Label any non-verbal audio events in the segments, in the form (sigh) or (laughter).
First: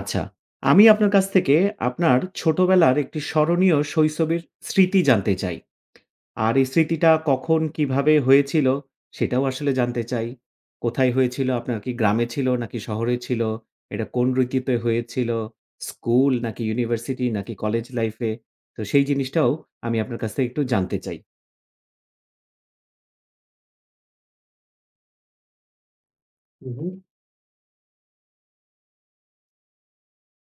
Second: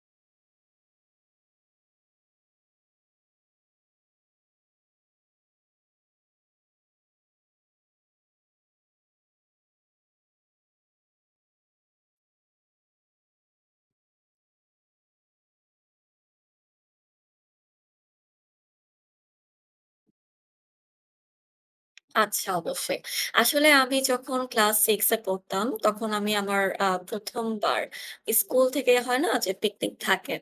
আচ্ছা। আমি আপনার কাছ থেকে আপনার ছোটবেলার একটি স্মরণীয় শৈশবের স্মৃতি জানতে চাই। আর এই স্মৃতিটা কখন কিভাবে হয়েছিল সেটাও আসলে জানতে চাই। কোথায় হয়েছিল? আপনার কি গ্রামে ছিল নাকি শহরে ছিল? এটা কোন ঋতুতে হয়েছিল? স্কুল নাকি ইউনিভার্সিটি নাকি কলেজ লাইফ এ? তো সেই জিনিসটাও আমি আপনার কাছ থেকে একটু জানতে চাই। আচ্ছা অবশ্যই। আসলে আমি যখন ক্লাস 6 এ পড়তাম, তখন আমি আমার হু, হু, ১ম বার স্কুল থেকে হয় না যে পিকনিক থাকে।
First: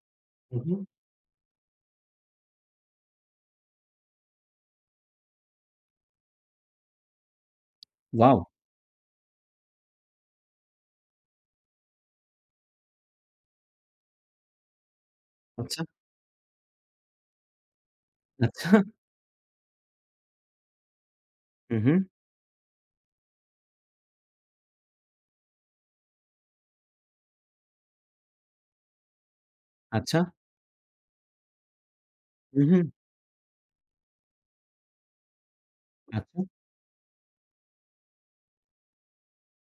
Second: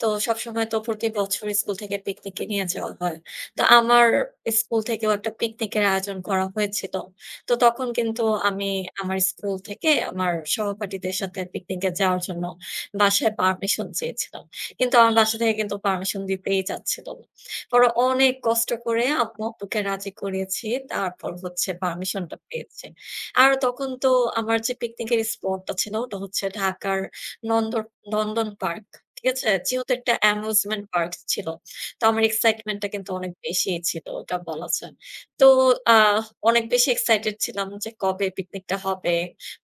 তো হু, সবসময় হু। তো প্রতি বছর স্কুল থেকে পিকনিকে নিয়ে যাওয়া হয়। তো আমার স্কুল থেকেও একটা পিকনিকের আয়োজন করা হয়েছিল। তো তখন কিন্তু ওয়াও! আমি আমার স্কুল থেকে আমার সহপাঠীদের সাথে পিকনিকে যাওয়ার জন্য বাসায় পারমিশন চেয়েছিলাম। কিন্তু আমার বাসা থেকে কিন্তু আচ্ছা, পারমিশন দিতেই চাচ্ছিল না। পরে অনেক কষ্ট আচ্ছা। করে আম্মু আব্বুকে রাজি করিয়েছি। তারপর হচ্ছে হু, হু। পারমিশনটা পেয়েছি। আর তখন তো আমার যে পিকনিকের স্পটটা ছিল ওটা হচ্ছে ঢাকার নন্দন নন্দন পার্ক। ঠিক আছে? যেহেতু একটা আচ্ছা। অ্যামিউজমেন্ট পার্ক ছিল। তো আমার হু, হু। এক্সাইটমেন্টটা কিন্তু অনেক বেশিই ছিল ওটা বলা যায়। তো আ আচ্ছা। অনেক বেশি এক্সাইটেড ছিলাম যে কবে পিকনিকটা হবে,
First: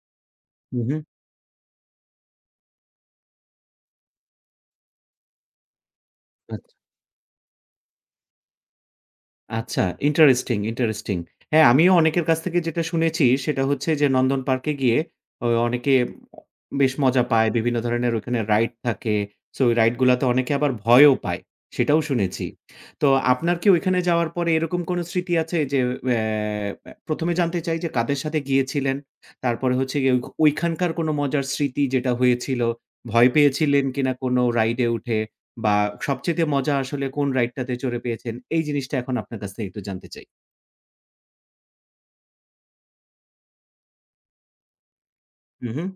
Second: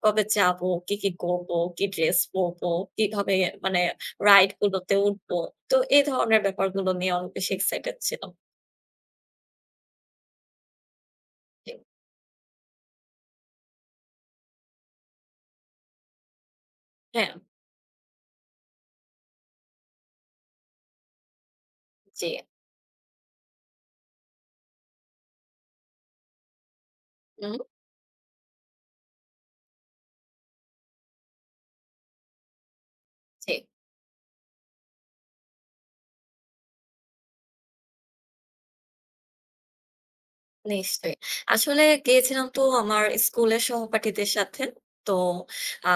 কবে যাবো, হু, কি, হু। কি করব, কি ড্রেস পরব, কিভাবে মানে রাইড গুলোতে উঠবো। তো এই ধরনের আ ব্যাপারগুলো নিয়ে অনেক বেশি এক্সাইটেড ছিলাম। আচ্ছা, ইন্টারেস্টিং, ইন্টারেস্টিং। হ্যাঁ, জি, আমিও অনেকের কাছ থেকে যেটা শুনেছি সেটা হচ্ছে যে নন্দন পার্কে গিয়ে অনেকে বেশ মজা হ্যাঁ, পায়। বিভিন্ন ধরনের ওখানে রাইড থাকে। সো ওই রাইড গুলাতে অনেকে আবার ভয়ও পায়। সেটাও জি, শুনেছি। তো আপনার কি ওইখানে যাওয়ার পরে এরকম কোনো স্মৃতি আছে যে অ্যা প্রথম এ উহু, জানতে চাই যে কাদের সাথে গিয়েছিলেন? তারপরে হচ্ছে গিয়ে ওইখানকার কোনো মজার স্মৃতি যেটা হয়েছিল? ভয় জি। পেয়েছিলেন কিনা কোনো রাইড এ উঠে? বা সবচাইতে মজা আসলে কোন রাইডটাতে চড়ে পেয়েছেন? এই জিনিসটা এখন আপনার কাছ থেকে একটু জানতে চাই। নিশ্চয়ই। আসলে গিয়েছিলাম তো আমার স্কুলের সহপাঠীদের সাথে। তো হু, হু, আ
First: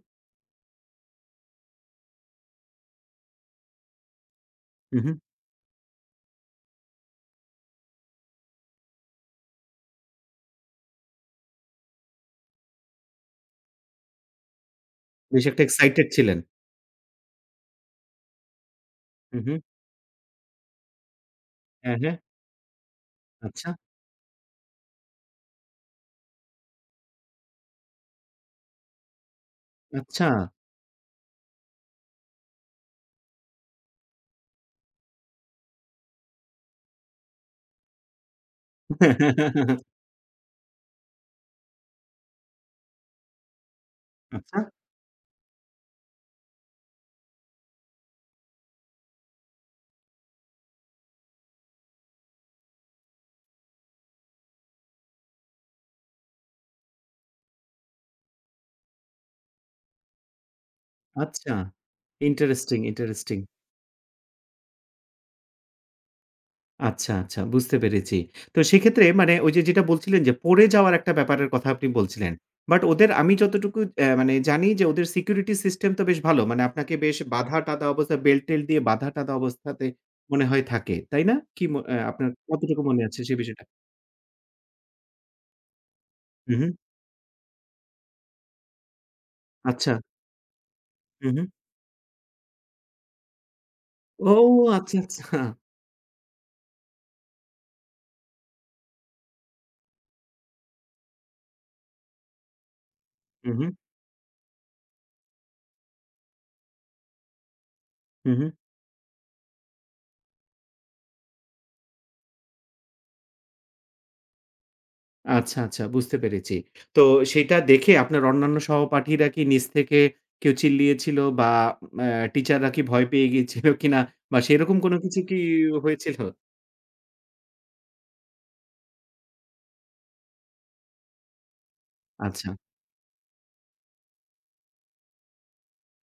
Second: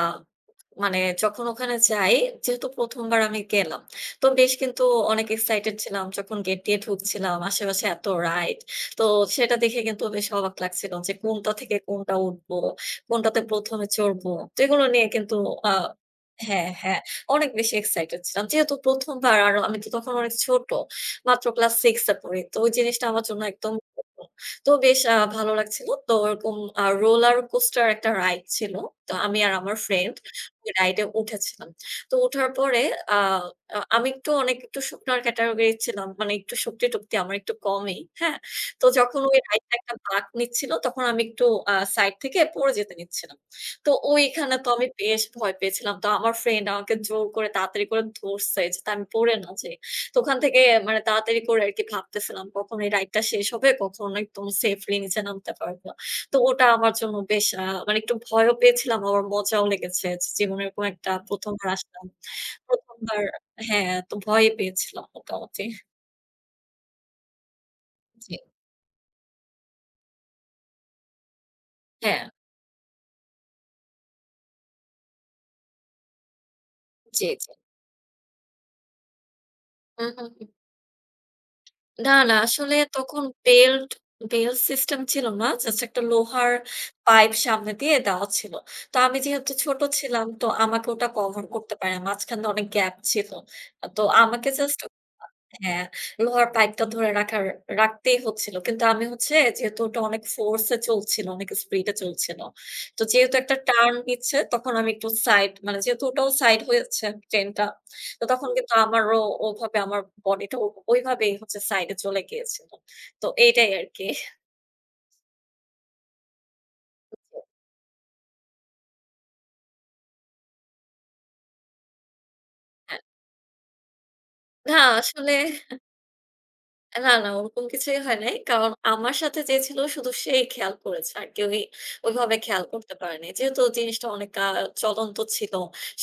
মানে যখন ওখানে যাই, যেহেতু ১ম বার আমি গেলাম। তো বেশ কিন্তু হু, হু। অনেক এক্সাইটেড ছিলাম। যখন গেট দিয়ে ঢুকছিলাম, আশেপাশে এত রাইড। তো সেটা দেখে কিন্তু বেশ অবাক লাগছিল যে কোনটা থেকে কোনটা উঠবো, কোনটাতে ১ম এ চড়বো। তো এগুলো নিয়ে কিন্তু বেশ একটা আ এক্সাইটেড ছিলেন। হ্যাঁ, হ্যাঁ, অনেক বেশি এক্সাইটেড ছিলাম। যেহেতু ১ম বার হু, আর হু। আমি তো তখন অনেক ছোট। মাত্র ক্লাস 6 হ্যাঁ, এ হ্যাঁ। পড়ি। তো ওই জিনিসটা আমার জন্য আচ্ছা, একদম তো বেশ ভালো লাগছিল। তো ওরকম রোলার কোস্টার একটা রাইড ছিল। তো আমি আর আমার ফ্রেন্ড আচ্ছা। ওই রাইড এ উঠেছিলাম। তো উঠার পরে আ আ আমি একটু অনেক একটু শুকনার ক্যাটাগরির ছিলাম। মানে একটু শক্তি-টক্তি আমার একটু কমই, হ্যাঁ? তো যখন ওই রাইডটা একটা (laughs) বাঁক নিচ্ছিল তখন আমি একটু সাইড থেকে পড়ে যেতে নিচ্ছিলাম। তো ওইখানে আচ্ছা, তো আমি বেশ ভয় পেয়েছিলাম। তো আমার ফ্রেন্ড আমাকে জোর করে তাড়াতাড়ি করে ধরছে যাতে আমি পড়ে না যাই। তো ওখান থেকে মানে তাড়াতাড়ি করে আরকি ভাবতেছিলাম কখন এই রাইডটা শেষ হবে, কখন একদম সেফলি নিচে নামতে পারব। তো ওটা আমার জন্য বেশ মানে একটু ভয়ও পেয়েছিলাম আবার মজাও লেগেছে। যে জীবনে এরকম একটা ১ম আচ্ছা। বার আসলাম। ইন্টারেস্টিং, ১ম বার ইন্টারেস্টিং। হ্যাঁ, তো ভয়ই পেয়েছিলাম মোটামুটি। আচ্ছা, আচ্ছা বুঝতে পেরেছি। জি। তো সেক্ষেত্রে মানে ওই যে যেটা বলছিলেন যে পড়ে যাওয়ার একটা ব্যাপারের কথা আপনি হ্যাঁ। বলছিলেন। বাট ওদের আমি যতটুকু মানে জানি যে ওদের সিকিউরিটি সিস্টেম তো বেশ ভালো। মানে আপনাকে বেশ জি, জি। বাঁধা-টাঁধা অবস্থায় বেল্ট-টেল দিয়ে বাঁধা-টাঁধা অবস্থাতে হুম, হুম। মনে হয় থাকে। তাই না? কি ম অ্যা না, আপনার না। আসলে কতটুকু মনে আছে তখন সেই বিষয়টা? বেল্ট সিস্টেম ছিল না। জাস্ট একটা লোহার হু, হু। পাইপ সামনে দিয়ে দেওয়া ছিল। তো আমি যেহেতু ছোট আচ্ছা। ছিলাম, তো আমাকে ওটা হু, হু। কভার করতে পারে না। মাঝখানে অনেক গ্যাপ ছিল। তো ও আমাকে জাস্ট আচ্ছা, আচ্ছা। হ্যাঁ, লোহার পাইপটা ধরে রাখতেই হচ্ছিল। কিন্তু আমি হচ্ছে যেহেতু ওটা অনেক ফোর্স এ চলছিল, অনেক স্পিড এ চলছিল। তো যেহেতু হু, একটা হু, টার্ন নিচ্ছে তখন আমি একটু সাইড মানে যেহেতু ওটাও সাইড হয়েছে ট্রেনটা। তো হু, হু। তখন কিন্তু আমারও ওভাবে আমার বডিটা ও ওইভাবেই হচ্ছে সাইড এ চলে গিয়েছিল। তো এইটাই আরকি। আচ্ছা, আচ্ছা বুঝতে পেরেছি। তো সেটা দেখে আপনার অন্যান্য সহপাঠীরা কি নিজ থেকে কেউ চিল্লিয়েছিল বা আ টিচাররা কি হ্যাঁ, ভয় পেয়ে গিয়েছিল কিনা বা না সেরকম কোনো কিছু আসলে কি হয়েছিল? না, না ওরকম কিছুই হয় নাই। কারণ আমার সাথে যে ছিল শুধু সেই খেয়াল করেছে। আর কেউই ওইভাবে আচ্ছা। খেয়াল করতে পারেনি। যেহেতু জিনিসটা অনেক চলন্ত ছিল।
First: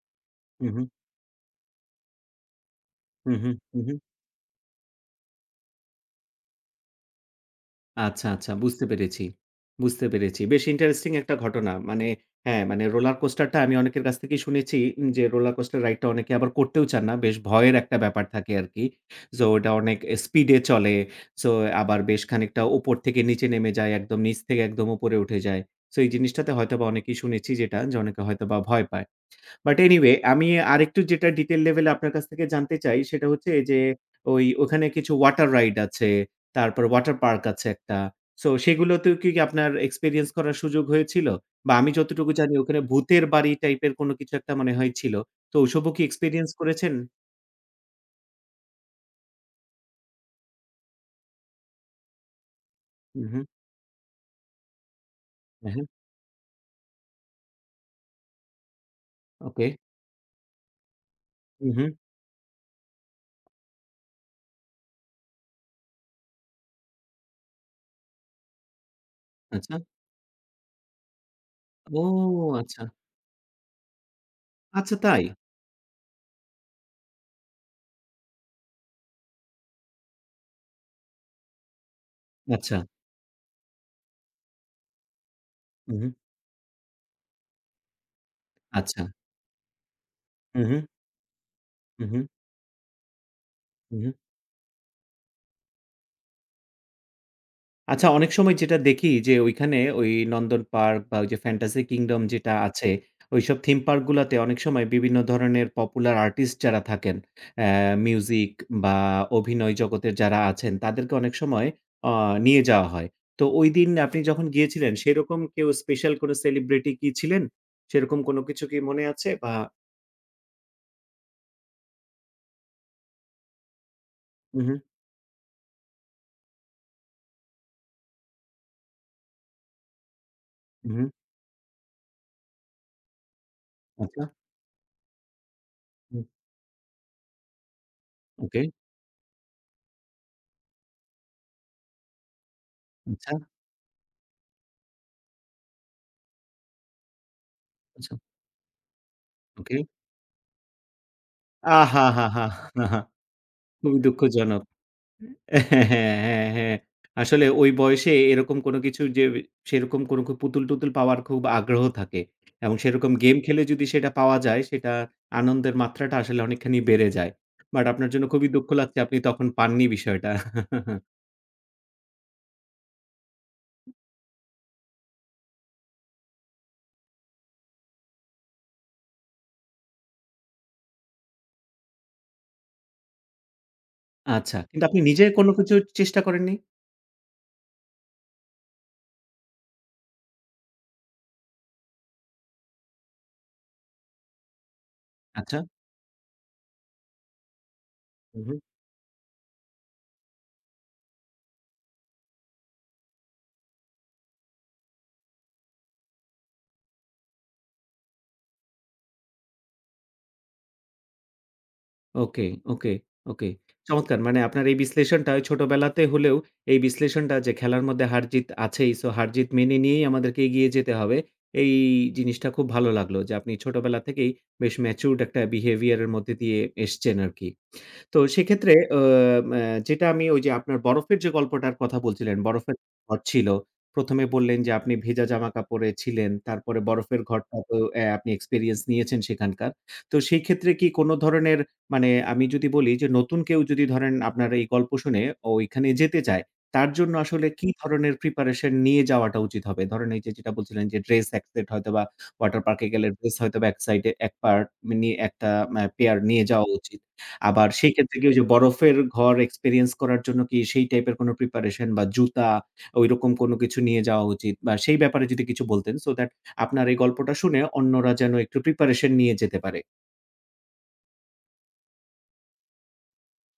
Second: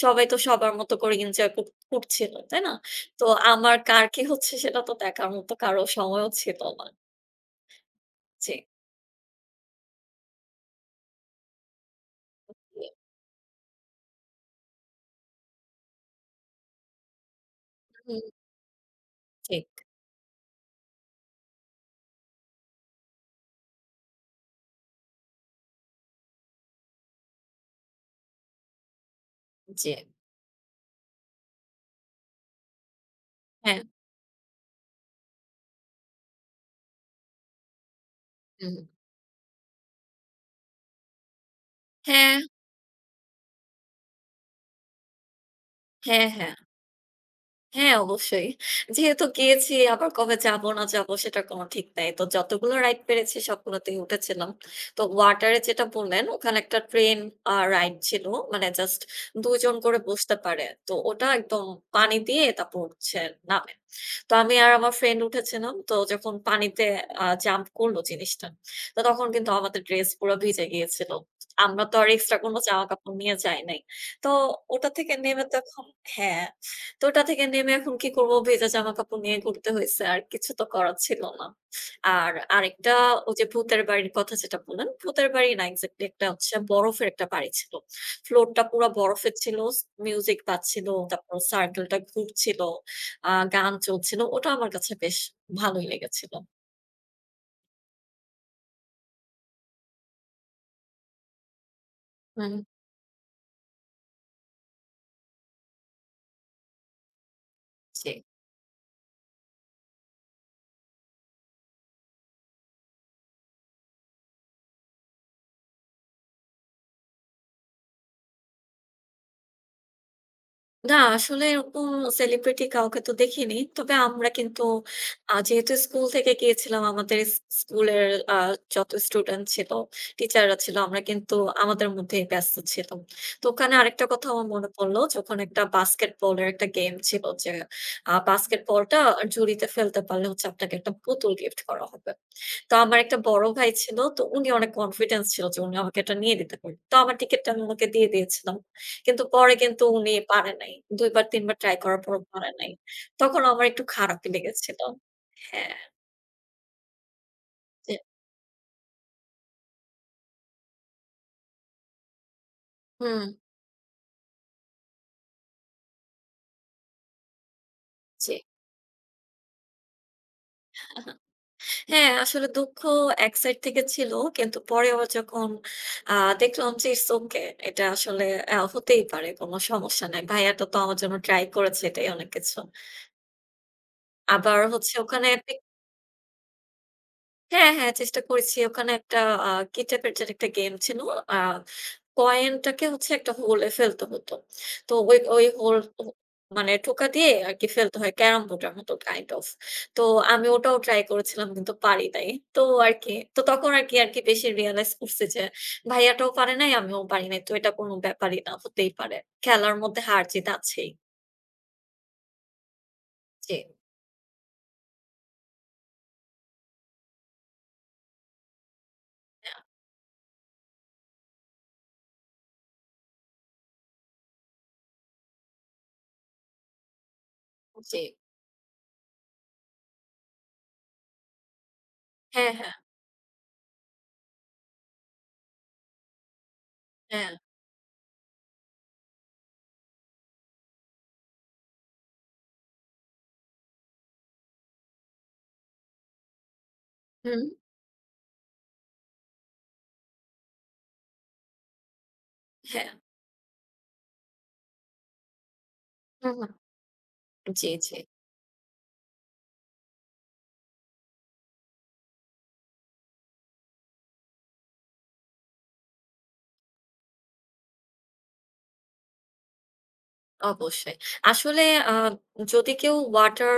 সবাই তো হু, সবার হু, মতো করে এনজয় করছিল। তাই না? তো হু, হু, আমার হু, হু। কার কি হচ্ছে সেটা তো দেখার মতো কারো সময়ও ছিল না। আচ্ছা, জি। আচ্ছা বুঝতে পেরেছি, বুঝতে পেরেছি। বেশ ইন্টারেস্টিং একটা ঘটনা। মানে হ্যাঁ, মানে রোলার কোস্টারটা আমি অনেকের কাছ থেকেই শুনেছি, যে রোলার কোস্টার রাইডটা অনেকে আবার করতেও চান না। বেশ ভয়ের একটা হুম, ব্যাপার থাকে আরকি। সো ঠিক। ওটা অনেক স্পিডে চলে। সো আবার বেশ খানিকটা উপর থেকে নিচে নেমে যায়। একদম নিচ থেকে একদম উপরে উঠে যায়। সো এই জিনিসটাতে হয়তোবা অনেকেই শুনেছি যেটা যে অনেকে হয়তোবা ভয় পায়। But G. এনিওয়ে আমি আরেকটু যেটা ডিটেইল লেভেলে আপনার কাছ থেকে জানতে চাই সেটা হচ্ছে যে হ্যাঁ। ওখানে কিছু ওয়াটার রাইড আছে, তারপর ওয়াটার পার্ক আছে একটা। সো হুম। সেগুলোতেও কি আপনার এক্সপেরিয়েন্স করার সুযোগ হয়েছিল? বা আমি যতটুকু হ্যাঁ, জানি ওখানে ভূতের বাড়ি টাইপের কোনো কিছু একটা মনে হয় ছিল। তো ওসবও কি হ্যাঁ, হ্যাঁ। এক্সপেরিয়েন্স করেছেন? হ্যাঁ, অবশ্যই। যেহেতু গিয়েছি আবার কবে যাব না যাব সেটার কোনো ঠিক নাই। তো যতগুলো রাইড হুম, পেরেছি হুম। সবগুলোতেই উঠেছিলাম। তো ওয়াটারে হ্যাঁ, যেটা হ্যাঁ। বললেন ওখানে একটা ট্রেন রাইড ছিল। মানে জাস্ট ২ ওকে। জন করে বসতে পারে। তো ওটা একদম হুম, হুম। পানি দিয়ে তারপর হচ্ছে নামে। তো আমি আর আমার ফ্রেন্ড উঠেছিলাম। তো যখন পানিতে জাম্প করলো জিনিসটা, তো তখন কিন্তু আচ্ছা। আমাদের ড্রেস পুরা ভিজে গিয়েছিল। আমরা তো ও আর এক্সট্রা কোনো আচ্ছা। জামা কাপড় নিয়ে যাই নাই। তো ওটা আচ্ছা থেকে তাই? নেমে তখন হ্যাঁ। তো ওটা থেকে নেমে এখন কি করব? ভেজা জামাকাপড় নিয়ে ঘুরতে হইছে। আর কিছু তো করার ছিল না। আর আচ্ছা। আরেকটা ওই যে ভূতের বাড়ির কথা যেটা বললেন, ভূতের বাড়ি না হুম, এক্সাক্টলি হুম। একটা হচ্ছে বরফের একটা বাড়ি ছিল। ফ্লোরটা পুরা আচ্ছা। বরফের ছিল, মিউজিক হুম, হুম। বাজছিল, তারপর সার্কেলটা হুম, হুম। ঘুরছিল, গান হুম, হুম। চলছিল। ওটা আমার কাছে বেশ ভালোই লেগেছিল। আচ্ছা, অনেক সময় যেটা দেখি যে ঐখানে ওই নন্দন পার্ক বা ওই যে ফ্যান্টাসি কিংডম যেটা হুম। আছে, ওইসব থিম পার্ক গুলাতে অনেক সময় বিভিন্ন ধরনের পপুলার আর্টিস্ট যারা থাকেন, অ্যা জি। মিউজিক বা অভিনয় জগতের যারা আছেন, তাদেরকে অনেক সময় অ নিয়ে যাওয়া হয়। তো ঐদিন আপনি যখন গিয়েছিলেন, সেরকম কেউ স্পেশাল কোনো সেলিব্রিটি কি ছিলেন? সেরকম কোনো কিছু কি মনে আছে? বা না আসলে এরকম সেলিব্রিটি কাউকে তো দেখিনি। তবে আমরা কিন্তু উহু, যেহেতু স্কুল থেকে গিয়েছিলাম, আমাদের স্কুলের আ যত স্টুডেন্ট ছিল, টিচাররা ছিল, আমরা উহু, কিন্তু আমাদের মধ্যেই ব্যস্ত ছিলাম। তো ওখানে আরেকটা আচ্ছা, কথা আমার মনে পড়ল, যখন একটা হুম, বাস্কেটবলের একটা গেম ছিল যে, ওকে, বাস্কেটবলটা ঝুড়িতে ফেলতে পারলে হচ্ছে আপনাকে একটা পুতুল গিফট করা হবে। তো আমার একটা আচ্ছা, বড় ভাই ছিল। তো উনি অনেক কনফিডেন্স ছিল যে উনি আমাকে এটা নিয়ে দিতে পারবে। তো আমার টিকেটটা আমি উনাকে দিয়ে আচ্ছা, দিয়েছিলাম। কিন্তু পরে ওকে। কিন্তু উনি পারে নাই। ২ বার ৩ বার ট্রাই করার পরও আহাহাহা! পারে নাই। তখন আমার একটু খুবই খারাপই দুঃখজনক। লেগেছিল। হ্যাঁ, হ্যাঁ, হ্যাঁ, হ্যাঁ। আসলে ওই যে বয়সে এরকম কোনো কিছু যে সেরকম কোনো পুতুল-টুতুল পাওয়ার খুব আগ্রহ থাকে এবং সেরকম হুম, গেম খেলে যদি সেটা পাওয়া যায় সেটা আনন্দের মাত্রাটা আসলে অনেকখানি বেড়ে যায়। বাট আপনার জন্য জি। খুবই দুঃখ লাগছে আপনি তখন পাননি বিষয়টা। আহা হ্যাঁ, আসলে দুঃখ এক সাইড থেকে ছিল। কিন্তু পরে আবার যখন আ দেখলাম যে ইটস ওকে। এটা আসলে হতেই পারে। কোন সমস্যা নাই। ভাইয়াটা তো আমার জন্য ট্রাই করেছে এটাই অনেক কিছু। আচ্ছা। আবার কিন্তু হচ্ছে আপনি নিজে ওখানে কোনো কিছু চেষ্টা করেননি? হ্যাঁ, হ্যাঁ, চেষ্টা করেছি। ওখানে একটা কি টাইপের যেন একটা গেম ছিল। আ কয়েনটাকে হচ্ছে একটা হোলে ফেলতে হতো। তো ওই ওই আচ্ছা। হোল ও মানে টোকা দিয়ে আরকি ফেলতে হয় হু, ক্যারাম হু। বোর্ডের মতো কাইন্ড অফ। তো আমি ওটাও ট্রাই করেছিলাম কিন্তু পারি নাই। তো আরকি তো তখন আরকি বেশি রিয়ালাইজ করছি যে ভাইয়াটাও পারে নাই, আমিও পারি নাই। তো এটা কোনো ব্যাপারই না, হতেই পারে। খেলার মধ্যে হার-জিত আছেই। ওকে, ওকে, ওকে। জি, চমৎকার! মানে আপনার এই বিশ্লেষণটা ওই ছোটবেলাতে হলেও এই বিশ্লেষণটা যে খেলার মধ্যে হার-জিত আছেই। সো হার-জিত মেনে নিয়েই আমাদেরকে এগিয়ে যেতে হবে। এই জিনিসটা খুব ভালো লাগলো যে আপনি ছোটবেলা থেকেই বেশ ম্যাচিউরড একটা বিহেভিয়ার এর মধ্যে দিয়ে এসছেন আরকি। জি। তো সেক্ষেত্রে অ ম্যা যেটা আমি ওই যে আপনার বরফের যে গল্পটার কথা বলছিলেন, হ্যাঁ, হ্যাঁ, বরফের ঘর ছিল। প্রথম এ বললেন যে আপনি ভেজা জামাকাপড়ে ছিলেন। তারপরে বরফের হ্যাঁ। ঘরটা তো আপনি এক্সপেরিয়েন্স নিয়েছেন সেখানকার। তো সেই ক্ষেত্রে কি কোন ধরনের মানে আমি যদি বলি যে নতুন কেউ যদি ধরেন আপনার এই গল্প শুনে ওইখানে যেতে চায়, তার জন্য হুম, আসলে কি ধরনের প্রিপারেশন নিয়ে যাওয়াটা উচিত হবে? ধরেন এই যে যেটা বলছিলেন যে ড্রেস এক সেট হয়তোবা ওয়াটার পার্কে হ্যাঁ। গেলে ড্রেস হয়তোবা এক সাইডে এক পার্ট নিয়ে একটা পেয়ার হুম, নিয়ে হুম। যাওয়া উচিত। জি, আবার সেই জি। ক্ষেত্রে কি ওই যে বরফের ঘর এক্সপেরিয়েন্স করার জন্য কি সেই টাইপের কোন প্রিপারেশন বা জুতা ঐরকম কোনো কিছু নিয়ে যাওয়া উচিত? বা সেই ব্যাপারে যদি কিছু বলতেন সো দ্যাট আপনার এই গল্পটা শুনে অন্যরা যেন একটু প্রিপারেশন নিয়ে যেতে পারে। অবশ্যই। আসলে আ যদি কেউ ওয়াটার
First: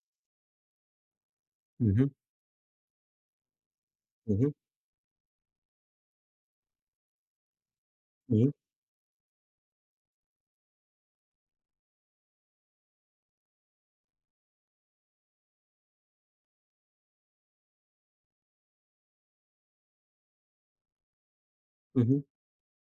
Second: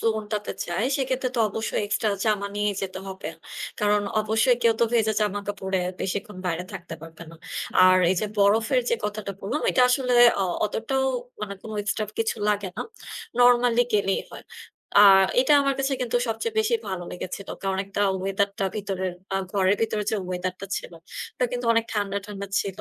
জোন টাতে যায়, সেক্ষেত্রে তো অবশ্যই হু, হু, এক্সট্রা জামা নিয়ে যেতে হবে। কারণ হু, অবশ্যই কেউ তো ভেজা জামাকাপড়ে বেশিক্ষণ বাইরে থাকতে পারবে না। আর এই যে হু, হু, বরফের যে কথাটা বললাম, এটা আসলে অতটাও মানে কোনো এক্সট্রা কিছু লাগে না। নরমালি গেলেই হয়। আর এটা আমার কাছে কিন্তু সবচেয়ে বেশি ভালো লেগেছিল। কারণ একটা ওয়েদারটা ভিতরের আ ঘরের ভিতরে যে ওয়েদারটা ছিল, ওটা কিন্তু অনেক হু, হু, ঠান্ডা, ঠান্ডা ছিল।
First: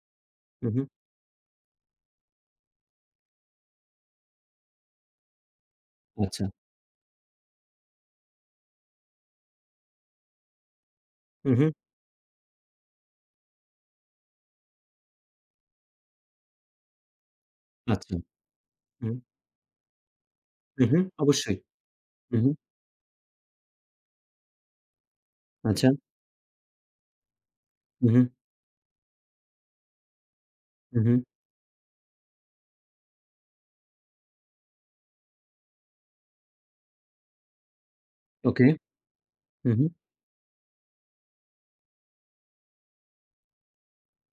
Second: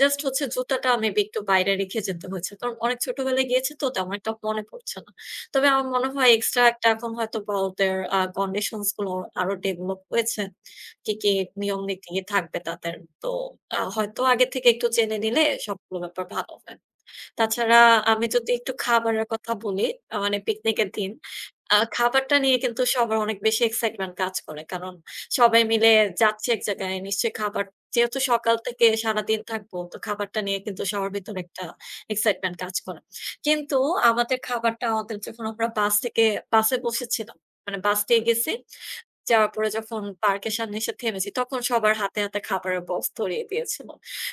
জাস্ট হচ্ছে হু, হু। জুতাটা মেবি একটু বাইরে রেখে যেতে হয়েছে। কারণ অনেক ছোটবেলায় গিয়েছি তো তেমন একটা মনে পড়ছে না। তবে আমার মনে হয় আচ্ছা। এক্সট্রা একটা এখন হয়তোবা ওদের কন্ডিশনস গুলো আরো ডেভেলপ হয়েছে। কি, কি হু, হু, নিয়ম নীতি থাকবে তাদের। তো হয়তো আগে থেকে একটু জেনে নিলে সবগুলো ব্যাপার ভালো হয়। তাছাড়া আচ্ছা। আমি যদি একটু হু, খাবারের কথা বলি, মানে হু, পিকনিকের হু, দিন, অবশ্যই। খাবারটা হু, হু, নিয়ে কিন্তু সবার অনেক বেশি এক্সাইটমেন্ট কাজ করে। কারণ সবাই আচ্ছা। মিলে যাচ্ছি এক জায়গায়, নিশ্চয়ই খাবার হু, যেহেতু হু, সকাল থেকে সারাদিন থাকবো, তো খাবারটা নিয়ে কিন্তু হু, সবার হু। ভেতরে একটা এক্সাইটমেন্ট কাজ করে। কিন্তু আমাদের যখন আমরা বাসে বসেছিলাম, মানে বাস পেয়ে গেছি ওকে। যাওয়ার পরে হু, হু, যখন পার্কের সামনে এসে থেমেছি, তখন সবার হাতে, হাতে খাবারের বক্স ধরিয়ে দিয়েছিল।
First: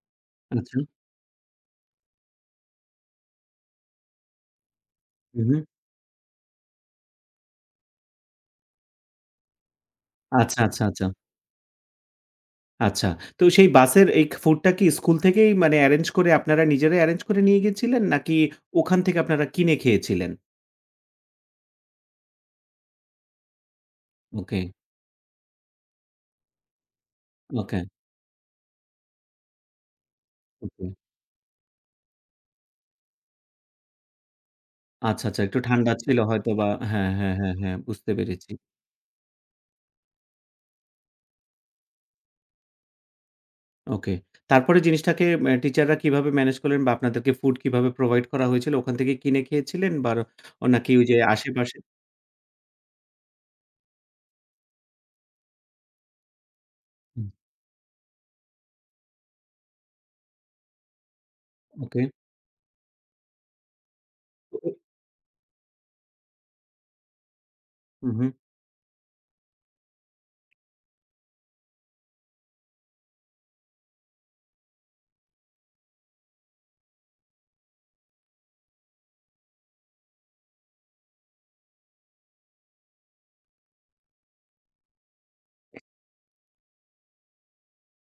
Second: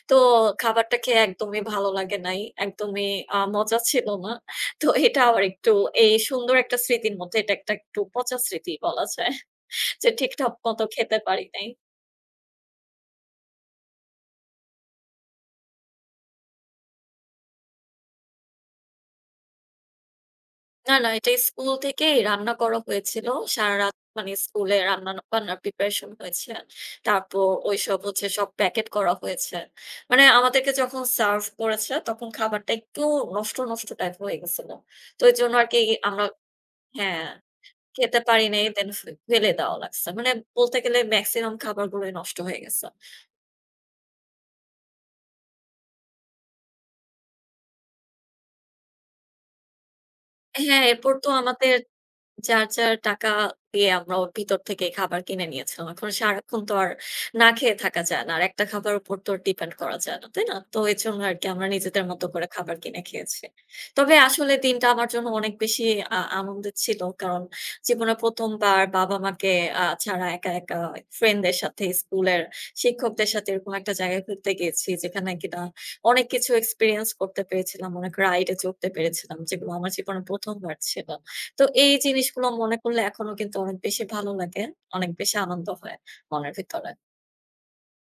তো আচ্ছা। খাবারটা খেয়ে একদমই ভালো লাগে নাই। একদমই মজা ছিল না। তো এটা হু, আবার হু। একটু এই সুন্দর একটা স্মৃতির মধ্যে এটা একটা একটু পচা স্মৃতি বলা যায়। যে ঠিকঠাক আচ্ছা, মতো আচ্ছা, আচ্ছা। খেতে পারি নাই। আচ্ছা। তো সেই বাসের এই ফুডটা কি স্কুল থেকেই মানে এরেঞ্জ করে আপনারা নিজেরাই এরেঞ্জ করে নিয়ে গেছিলেন? নাকি ওখান থেকে আপনারা কিনে খেয়েছিলেন? না, না এটা স্কুল থেকেই রান্না করা হয়েছিল। সারারাত মানে ওকে, স্কুলে রান্না-বান্নার প্রিপারেশন হয়েছে। তারপর ওকে, ঐসব হচ্ছে সব প্যাকেট করা হয়েছে। মানে আমাদেরকে ওকে। যখন সার্ভ করেছে তখন খাবারটা একটু নষ্ট, নষ্ট টাইপ হয়ে গেছিল। তো আচ্ছা, আচ্ছা এজন্য একটু আরকি ঠান্ডা ছিল আমরা হয়তোবা হ্যাঁ, হ্যাঁ, হ্যাঁ, হ্যাঁ, হ্যাঁ বুঝতে খেতে পারি পেরেছি। নাই দেন ফেলে দেওয়া লাগছে। মানে বলতে গেলে মেক্সিমাম খাবারগুলোই নষ্ট হয়ে গেছে। ওকে। তারপরে জিনিসটাকে টিচাররা কিভাবে ম্যানেজ করলেন বা আপনাদেরকে ফুড কিভাবে প্রোভাইড করা হয়েছিল? ওখান থেকে কিনে খেয়েছিলেন বা ও হ্যাঁ, নাকি ওই এরপর যে তো আমাদের আশেপাশে যার, যার টাকা দিয়ে আমরা ওর ভিতর থেকে খাবার কিনে নিয়েছিলাম। এখন সারাক্ষণ তো আর হুম, না খেয়ে থাকা যায় না। আর একটা খাবারের উপর তো আর ডিপেন্ড করা যায় না, তাই না? তো এজন্য আরকি আমরা ওকে। নিজেদের মতো করে খাবার কিনে খেয়েছি। তবে আসলে দিনটা আমার জন্য অনেক বেশি আনন্দের ছিল। কারণ হুম, জীবনে হুম। ১ম বার বাবা-মাকে ছাড়া একা, একা ফ্রেন্ডদের সাথে স্কুলের শিক্ষকদের সাথে এরকম একটা জায়গায় ঘুরতে গিয়েছি। যেখানে কিনা অনেক কিছু এক্সপেরিয়েন্স করতে পেরেছিলাম। অনেক রাইড এ চড়তে পেরেছিলাম। যেগুলো আমার জীবনে ১ম বার ছিল। তো এই জিনিসগুলো মনে করলে এখনো কিন্তু অনেক বেশি ভালো লাগে। অনেক বেশি আনন্দ হয় মনের ভিতরে।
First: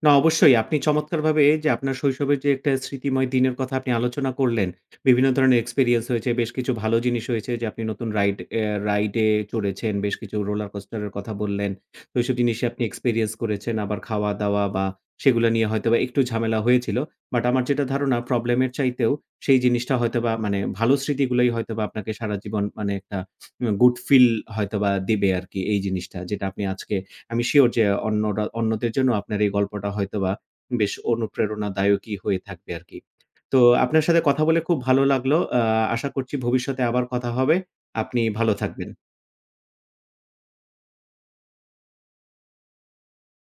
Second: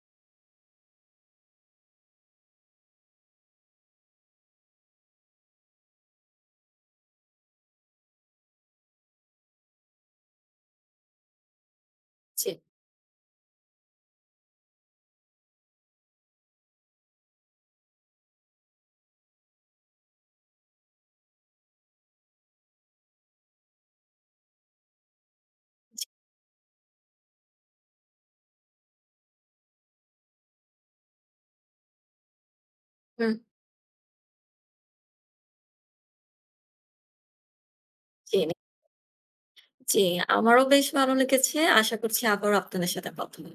না, অবশ্যই আপনি চমৎকারভাবে যে আপনার শৈশবের যে একটা স্মৃতিময় দিনের কথা আপনি আলোচনা করলেন। বিভিন্ন ধরনের এক্সপেরিয়েন্স হয়েছে, বেশ কিছু ভালো জিনিস হয়েছে যে আপনি নতুন রাইডে চড়েছেন, বেশ কিছু রোলার কোস্টারের কথা বললেন। তো এইসব জি, জিনিসই আপনি এক্সপেরিয়েন্স করেছেন। আবার খাওয়া-দাওয়া বা সেগুলা নিয়ে হয়তোবা একটু ঝামেলা হয়েছিল। বাট আমার যেটা ধারণা প্রবলেম এর চাইতেও সেই জিনিসটা হয়তোবা মানে ভালো স্মৃতিগুলোই হয়তোবা আপনাকে সারা জীবন মানে একটা গুড ফিল হয়তোবা দিবে আরকি এই জিনিসটা। যেটা আপনি আজকে আমি সিউর যে অন্যরা অন্যদের জন্য আপনার এই গল্পটা হয়তোবা বেশ অনুপ্রেরণাদায়কই হয়ে থাকবে আরকি। হুম। তো আপনার সাথে কথা বলে খুব ভালো লাগলো। আশা করছি ভবিষ্যতে আবার কথা হবে। আপনি জি, ভালো থাকবেন। জি। আমারও বেশ ভালো লেগেছে। আশা করছি আবারও আপনাদের সাথে কথা হবে।